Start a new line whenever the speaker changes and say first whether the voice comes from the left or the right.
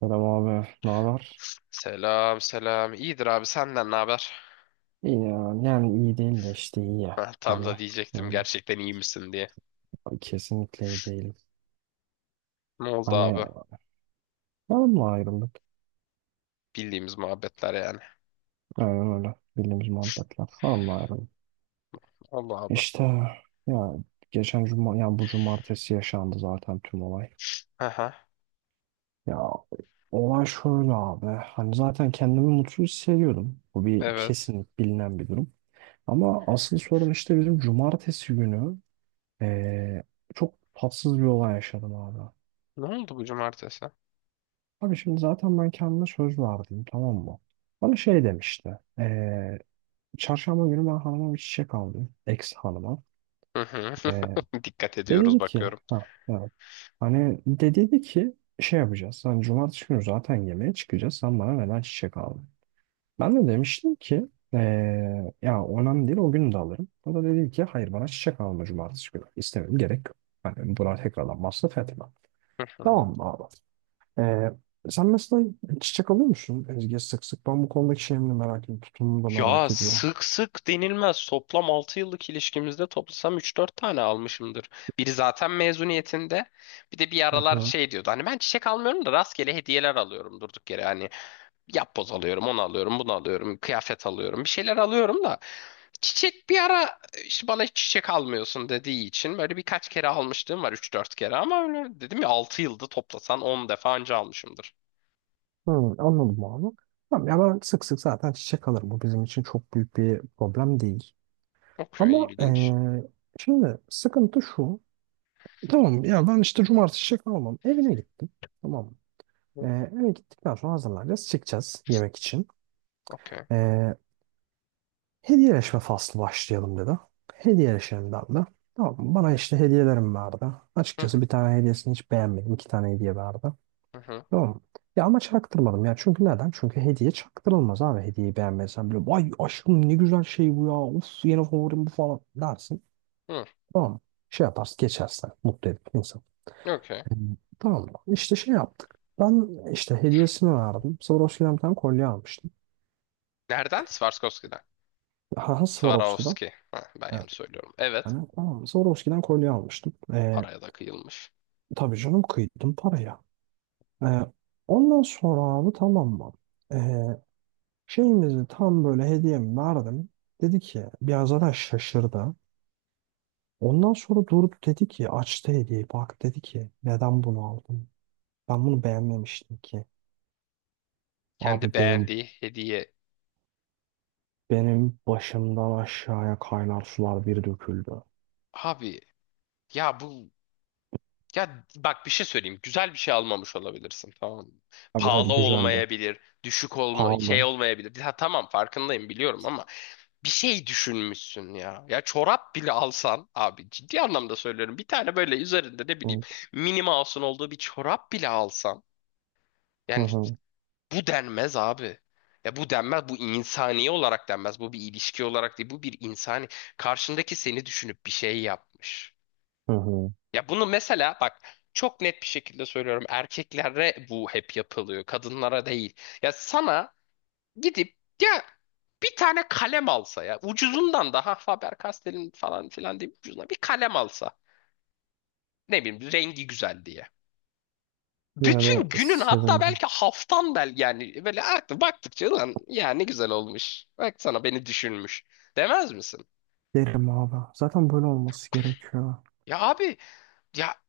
right: Selam abi, ne haber?
left: Selam selam. İyidir abi, senden ne haber?
right: İyi ya, yani iyi değil de işte iyi ya.
left: Heh, tam
right: Hani
left: da diyecektim
right: öyle.
left: gerçekten iyi misin diye.
right: Kesinlikle iyi değil.
left: Ne oldu
right: Hani
left: abi?
right: hanımla ayrıldık.
left: Bildiğimiz muhabbetler yani.
right: Aynen öyle. Bildiğimiz muhabbetler. Hanımla ayrıldık.
left: Allah abi.
right: İşte ya, geçen cuma, yani bu cumartesi yaşandı zaten tüm olay.
left: Aha,
right: Ya, olay şöyle abi. Hani zaten kendimi mutsuz hissediyordum. Bu bir
left: evet.
right: kesinlik, bilinen bir durum. Ama asıl sorun işte bizim cumartesi günü, eee, çok tatsız bir olay yaşadım abi.
left: Ne oldu bu cumartesi?
right: Abi şimdi zaten ben kendime söz verdim, tamam mı? Bana şey demişti. Çarşamba günü ben hanıma bir çiçek aldım. Ex hanıma.
left: Hı hı.
right: Eee
left: Dikkat
right: De
left: ediyoruz
right: dedi ki
left: bakıyorum.
right: ha, evet. Hani de dedi ki şey yapacağız. Hani cumartesi günü zaten yemeğe çıkacağız. Sen bana neden çiçek aldın? Ben de demiştim ki ya önemli değil, o gün de alırım. O da dedi ki hayır, bana çiçek alma cumartesi günü. İstemiyorum, gerek yok. Hani buna tekrardan masraf etme.
left: Hı hı.
right: Tamam mı abi? Ee, Sen mesela çiçek alıyor musun Ezgi, sık sık? Ben bu konudaki şeyimi de merak ediyorum. Tutumunu da
left: Ya,
right: merak ediyorum.
left: sık sık denilmez. Toplam 6 yıllık ilişkimizde toplasam üç dört tane almışımdır. Biri zaten mezuniyetinde. Bir de bir
right: Hı
left: aralar
right: hı.
left: şey diyordu. Hani ben çiçek almıyorum da rastgele hediyeler alıyorum durduk yere. Hani yapboz alıyorum, onu alıyorum, bunu alıyorum, kıyafet alıyorum, bir şeyler alıyorum da çiçek bir ara işte bana hiç çiçek almıyorsun dediği için böyle birkaç kere almışlığım var, üç dört kere, ama öyle dedim ya 6 yılda toplasan on defa anca almışımdır.
right: Hı, anladım abi. Tamam ya, ben sık sık zaten çiçek alırım. Bu bizim için çok büyük bir problem değil.
left: Okey,
right: Ama
left: ilginç.
right: şimdi sıkıntı şu. Tamam ya, ben işte cumartesi çiçek almam. Evine gittim. Tamam mı?
left: Hı,
right: Eve gittikten sonra hazırlanacağız. Çıkacağız yemek için.
left: okey.
right: Eee, Hediyeleşme faslı başlayalım dedi. Hediyeleşelim ben de. Tamam mı? Bana işte hediyelerim vardı.
left: Hı
right: Açıkçası
left: hı,
right: bir tane hediyesini hiç beğenmedim. İki tane hediye vardı.
left: hı hı.
right: Tamam mı? Ya ama çaktırmadım ya. Çünkü neden? Çünkü hediye çaktırılmaz abi. Hediyeyi beğenmezsen bile vay aşkım, ne güzel şey bu ya. Of, yeni favorim bu falan dersin.
left: Hı,
right: Tamam mı? Şey yaparsın, geçersin. Mutlu edip insan.
left: okey.
right: Tamam mı? İşte şey yaptık. Ben işte hediyesini verdim. Swarovski'den bir tane kolye almıştım.
left: Nereden? Swarovski'den.
right: Haha, Swarovski'den.
left: Swarovski. Ha, ben
right: Evet.
left: yanlış söylüyorum. Evet.
right: Yani tamam. Swarovski'den kolye almıştım.
left: Paraya da kıyılmış.
right: Tabii canım, kıydım paraya. Ee, Ondan sonra abi, tamam mı? Ee, Şeyimizi tam böyle, hediyemi verdim. Dedi ki, biraz zaten şaşırdı. Ondan sonra durdu, dedi ki, açtı hediyeyi, bak dedi ki neden bunu aldın? Ben bunu beğenmemiştim ki. Abi
left: Kendi
right: benim
left: beğendiği hediye.
right: benim başımdan aşağıya kaynar sular bir döküldü.
left: Abi ya bu Ya bak, bir şey söyleyeyim. Güzel bir şey almamış olabilirsin, tamam mı?
right: Abi
left: Pahalı
right: hadi, güzeldi.
left: olmayabilir, düşük olma şey
right: Pahalı.
left: olmayabilir. Ha tamam, farkındayım, biliyorum ama bir şey düşünmüşsün ya. Ya çorap bile alsan abi, ciddi anlamda söylüyorum. Bir tane böyle üzerinde ne bileyim
right: Hı.
left: mini mouse'un olduğu bir çorap bile alsan.
right: Hı
left: Yani
right: hı.
left: bu denmez abi. Ya bu denmez, bu insani olarak denmez. Bu bir ilişki olarak değil, bu bir insani. Karşındaki seni düşünüp bir şey yapmış.
right: Hı.
left: Ya bunu mesela bak, çok net bir şekilde söylüyorum. Erkeklere bu hep yapılıyor. Kadınlara değil. Ya sana gidip ya bir tane kalem alsa ya. Ucuzundan da, ha, Faber-Castell'in falan filan diye ucuzuna bir kalem alsa. Ne bileyim rengi güzel diye.
right: Yine
left: Bütün
right: de
left: günün, hatta
right: sevinci.
left: belki haftan bel, yani böyle artık baktıkça lan ya ne güzel olmuş. Bak sana, beni düşünmüş. Demez misin?
right: Derim abi. Zaten böyle olması gerekiyor.
left: Ya abi ya,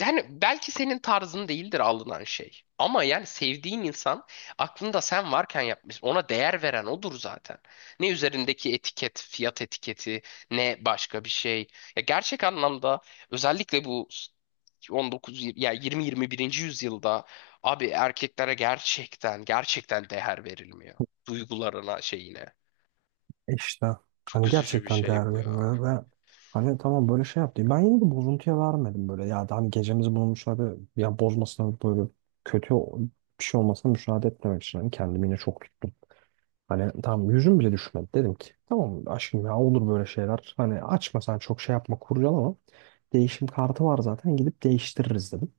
left: yani belki senin tarzın değildir alınan şey. Ama yani sevdiğin insan aklında sen varken yapmış. Ona değer veren odur zaten. Ne üzerindeki etiket, fiyat etiketi, ne başka bir şey. Ya gerçek anlamda, özellikle bu 19 yir- ya 20 21. yüzyılda abi, erkeklere gerçekten gerçekten değer verilmiyor. Duygularına, şeyine.
right: İşte
left: Çok
right: hani
left: üzücü bir
right: gerçekten
left: şey
right: değer
left: bu ya.
right: verilmiyor, ve hani tamam böyle şey yaptı. Ben yine de bozuntuya vermedim böyle. Ya da hani gecemizi bulmuşlar ve ya bozmasına, böyle kötü bir şey olmasına müsaade etmemek için hani kendimi yine çok tuttum. Hani tamam, yüzüm bile düşmedi. Dedim ki tamam aşkım, ya olur böyle şeyler. Hani açma sen, çok şey yapma, kurcalama. Değişim kartı var zaten, gidip değiştiririz dedim.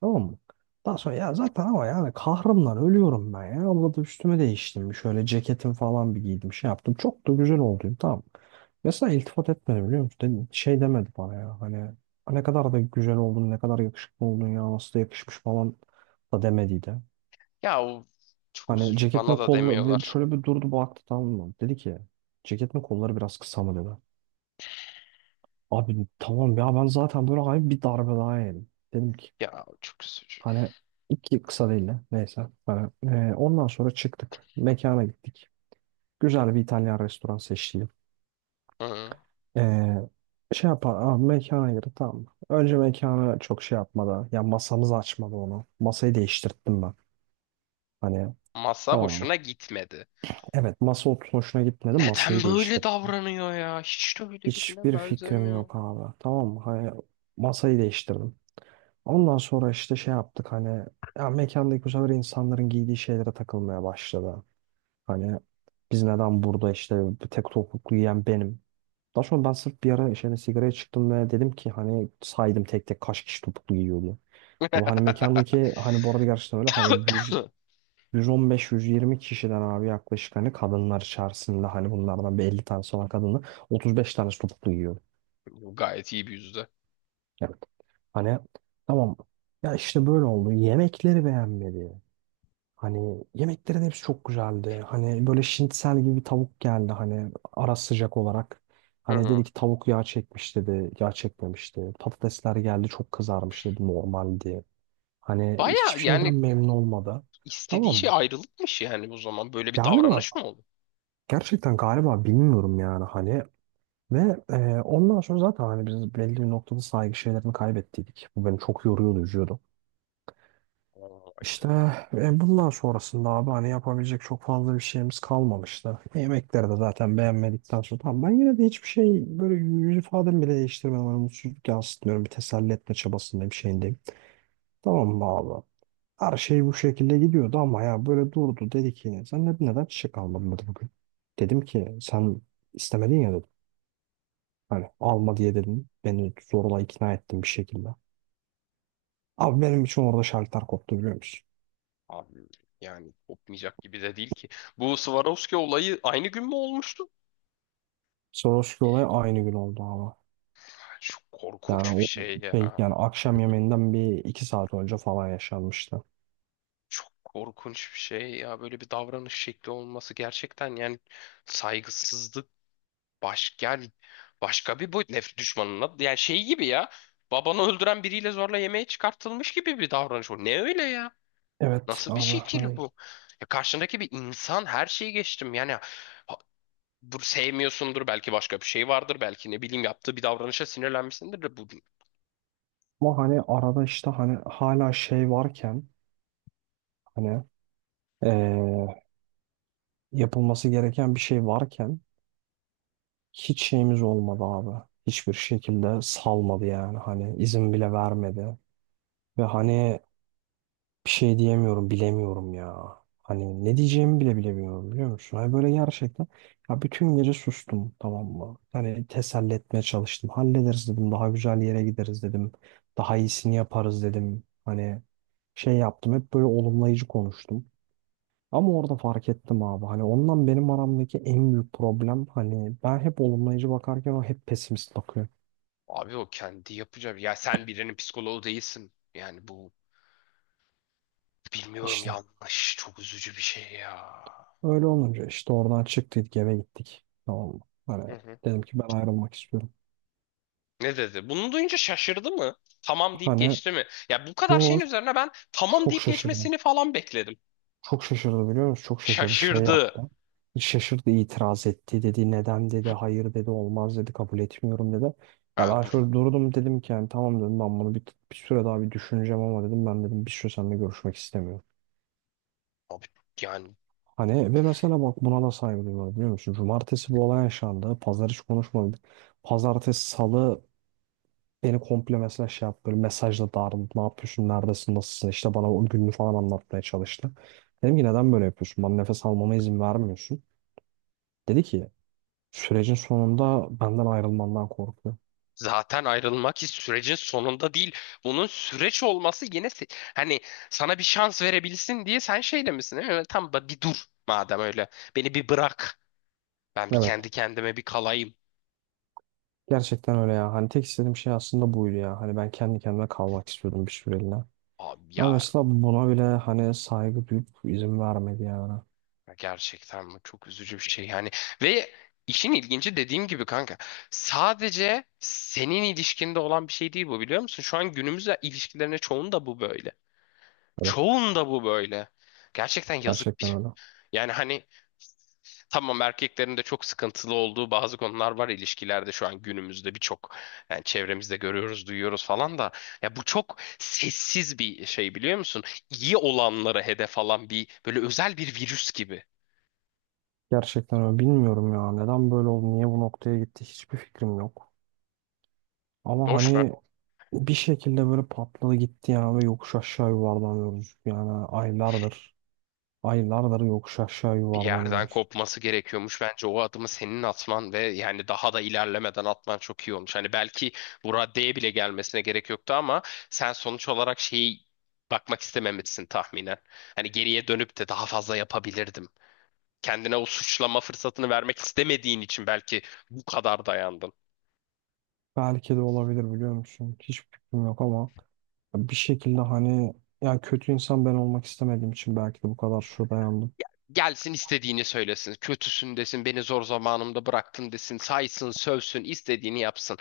right: Tamam mı? Daha sonra ya zaten, ama yani kahrımdan ölüyorum ben ya. Abla da üstüme değiştim. Bir şöyle ceketim falan bir giydim. Şey yaptım. Çok da güzel oldum. Tamam. Mesela iltifat etmedi, biliyor musun? Şey demedi bana ya. Hani ne kadar da güzel oldun. Ne kadar yakışıklı oldun ya. Nasıl da yakışmış falan da demediydi.
left: Ya o çok
right: Hani
left: üzücü.
right: ceketin
left: Bana da
right: kolları
left: demiyorlar.
right: şöyle bir durdu, baktı, tamam mı? Dedi ki ceketin kolları biraz kısa mı dedi. Abi tamam ya, ben zaten böyle hayır, bir darbe daha yedim. Dedim ki,
left: Ya çok üzücü.
right: hani iki kısa değil de, neyse. Hani, ondan sonra çıktık. Mekana gittik. Güzel bir İtalyan restoran seçtim.
left: Hı.
right: E, Şey yapar, mekana girdik, tamam mı? Önce mekana çok şey yapmadı. Ya masamızı açmadı onu. Masayı değiştirttim ben. Hani
left: Masa
right: tamam mı?
left: hoşuna gitmedi.
right: Evet, masa oturuş hoşuna gitmedi. Masayı
left: Neden böyle
right: değiştirdim.
left: davranıyor ya? Hiç de öyle birine
right: Hiçbir fikrim
left: benzemiyor.
right: yok abi. Tamam mı? Hani masayı değiştirdim. Ondan sonra işte şey yaptık, hani ya, mekandaki bu sefer insanların giydiği şeylere takılmaya başladı. Hani biz neden burada, işte bir tek topuklu yiyen benim. Daha sonra ben sırf bir ara işte hani sigaraya çıktım ve dedim ki hani, saydım tek tek kaç kişi topuklu giyiyordu. Ama hani mekandaki, hani bu arada gerçekten öyle hani 100, 115-120 kişiden abi, yaklaşık hani kadınlar içerisinde, hani bunlardan bir 50 tanesi olan kadınla 35 tanesi topuklu giyiyordu.
left: Bu gayet iyi bir yüzde.
right: Evet. Hani tamam ya, işte böyle oldu. Yemekleri beğenmedi. Hani yemeklerin hepsi çok güzeldi. Hani böyle şinitsel gibi bir tavuk geldi, hani ara sıcak olarak. Hani dedi
left: Hı.
right: ki tavuk yağ çekmiş dedi. Yağ çekmemişti. Patatesler geldi, çok kızarmış dedi, normaldi. Hani
left: Baya
right: hiçbir şeyden
left: yani
right: memnun olmadı.
left: istediği
right: Tamam
left: şey
right: mı?
left: ayrılıkmış yani o zaman. Böyle bir
right: Galiba,
left: davranış mı oldu?
right: gerçekten galiba, bilmiyorum yani hani. Ve ondan sonra zaten hani biz belli bir noktada saygı şeylerini kaybettiydik. Bu beni çok yoruyordu, üzüyordu.
left: Vay be.
right: İşte bundan sonrasında abi hani yapabilecek çok fazla bir şeyimiz kalmamıştı. Yemekleri de zaten beğenmedikten sonra, tamam, ben yine de hiçbir şey, böyle yüz ifademi bile değiştirmiyorum. Hani mutsuzluk yansıtmıyorum. Bir teselli etme çabasındayım, şeyindeyim. Tamam mı abi? Her şey bu şekilde gidiyordu ama, ya böyle durdu, dedi ki sen neden, neden çiçek almadın dedi bugün. Dedim ki sen istemedin ya dedim. Hani alma diye dedim. Beni zorla ikna ettin bir şekilde. Abi benim için orada şartlar koptu, biliyor musun?
left: Abi yani kopmayacak gibi de değil ki. Bu Swarovski olayı aynı gün mü olmuştu?
right: Swarovski olayı aynı gün oldu abi.
left: Çok
right: Yani
left: korkunç bir
right: o
left: şey
right: şey,
left: ya.
right: yani akşam yemeğinden bir iki saat önce falan yaşanmıştı.
left: Çok korkunç bir şey ya. Böyle bir davranış şekli olması gerçekten yani saygısızlık. Baş, yani başka bir boyut, nefret düşmanına yani şey gibi ya, babanı öldüren biriyle zorla yemeğe çıkartılmış gibi bir davranış bu. Ne öyle ya?
right: Evet
left: Nasıl bir
right: abi,
left: şekil
right: hani
left: bu? Ya karşındaki bir insan, her şeyi geçtim yani, ha- bu sevmiyorsundur belki, başka bir şey vardır belki, ne bileyim yaptığı bir davranışa sinirlenmişsindir de bu
right: ama hani arada işte hani hala şey varken, hani eee, yapılması gereken bir şey varken hiç şeyimiz olmadı abi. Hiçbir şekilde salmadı yani, hani izin bile vermedi. Ve hani bir şey diyemiyorum, bilemiyorum ya. Hani ne diyeceğimi bile bilemiyorum, biliyor musun? Hani böyle gerçekten, ya bütün gece sustum, tamam mı? Hani teselli etmeye çalıştım. Hallederiz dedim, daha güzel yere gideriz dedim. Daha iyisini yaparız dedim. Hani şey yaptım, hep böyle olumlayıcı konuştum. Ama orada fark ettim abi, hani ondan benim aramdaki en büyük problem, hani ben hep olumlayıcı bakarken o hep pesimist bakıyor.
left: abi o kendi yapacağı, ya sen birinin psikoloğu değilsin yani, bu bilmiyorum,
right: İşte
left: yanlış, çok üzücü bir şey ya.
right: öyle olunca işte oradan çıktık, eve gittik, tamam mı? Hani dedim ki ben ayrılmak istiyorum.
left: Ne dedi? Bunu duyunca şaşırdı mı? Tamam deyip
right: Hani
left: geçti mi? Ya bu kadar şeyin
right: George
left: üzerine ben tamam
right: çok
left: deyip
right: şaşırdı.
left: geçmesini falan bekledim.
right: Çok şaşırdı, biliyor musun? Çok şaşırdı. Şey
left: Şaşırdı.
right: yaptı. Şaşırdı, itiraz etti, dedi. Neden dedi. Hayır dedi. Olmaz dedi. Kabul etmiyorum dedi. Ya
left: Ha
right: ben
left: bu
right: şöyle durdum, dedim ki yani tamam dedim, ben bunu bir süre daha bir düşüneceğim ama dedim, ben dedim bir süre seninle görüşmek istemiyorum.
left: Abi yani
right: Hani ve mesela bak, buna da saygı duyuyorlar, biliyor musun? Cumartesi bu olay yaşandı. Pazar hiç konuşmadı. Pazartesi, salı beni komple mesela şey yaptı. Böyle mesajla darladı. Ne yapıyorsun? Neredesin? Nasılsın? İşte bana o gününü falan anlatmaya çalıştı. Dedim ki neden böyle yapıyorsun? Bana nefes almama izin vermiyorsun. Dedi ki sürecin sonunda benden ayrılmandan korkuyor.
left: zaten ayrılmak hiç sürecin sonunda değil. Bunun süreç olması, yine hani sana bir şans verebilsin diye sen şey demişsin değil. Evet, tamam, bir dur madem öyle. Beni bir bırak. Ben bir
right: Evet.
left: kendi kendime bir kalayım.
right: Gerçekten öyle ya. Hani tek istediğim şey aslında buydu ya. Hani ben kendi kendime kalmak istiyordum bir süreliğine.
left: Abi
right: Ama
left: ya,
right: mesela buna bile hani saygı duyup izin vermedi yani.
left: ya gerçekten bu çok üzücü bir şey yani. Ve işin ilginci, dediğim gibi kanka, sadece senin ilişkinde olan bir şey değil bu, biliyor musun? Şu an günümüz ilişkilerine, çoğunda bu böyle.
right: Evet.
left: Çoğunda bu böyle. Gerçekten yazık bir
right: Gerçekten
left: şey.
right: öyle.
left: Yani hani, tamam, erkeklerin de çok sıkıntılı olduğu bazı konular var ilişkilerde şu an günümüzde, birçok yani çevremizde görüyoruz, duyuyoruz falan da ya bu çok sessiz bir şey, biliyor musun? İyi olanlara hedef alan bir böyle özel bir virüs gibi.
right: Gerçekten öyle. Bilmiyorum ya. Neden böyle oldu? Niye bu noktaya gitti? Hiçbir fikrim yok. Ama
left: Boş mu?
right: hani bir şekilde böyle patladı gitti yani, ve yokuş aşağı yuvarlanıyoruz. Yani aylardır, aylardır yokuş aşağı
left: Bir yerden
right: yuvarlanıyoruz.
left: kopması gerekiyormuş. Bence o adımı senin atman ve yani daha da ilerlemeden atman çok iyi olmuş. Hani belki bu raddeye bile gelmesine gerek yoktu ama sen sonuç olarak şeyi, bakmak istememişsin tahminen. Hani geriye dönüp de daha fazla yapabilirdim, kendine o suçlama fırsatını vermek istemediğin için belki bu kadar dayandın.
right: Belki de, olabilir, biliyor musun? Hiç fikrim yok ama bir şekilde hani, yani kötü insan ben olmak istemediğim için belki de bu kadar şu dayandım.
left: Gelsin istediğini söylesin. Kötüsün desin, beni zor zamanımda bıraktın desin, saysın, sövsün, istediğini yapsın.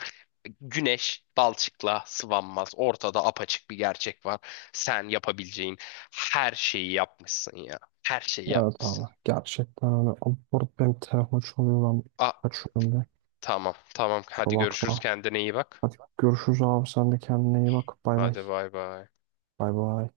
left: Güneş balçıkla sıvanmaz. Ortada apaçık bir gerçek var. Sen yapabileceğin her şeyi yapmışsın ya. Her şeyi
right: Evet
left: yapmışsın.
right: abi, gerçekten hani abi, burada benim telefon çalıyor lan,
left: A,
right: kaçıyorum de.
left: tamam tamam.
right: Kusura
left: Hadi görüşürüz.
right: bakma.
left: Kendine iyi bak.
right: Hadi görüşürüz abi, sen de kendine iyi bak. Bay bay.
left: Hadi bay bay.
right: Bay bay.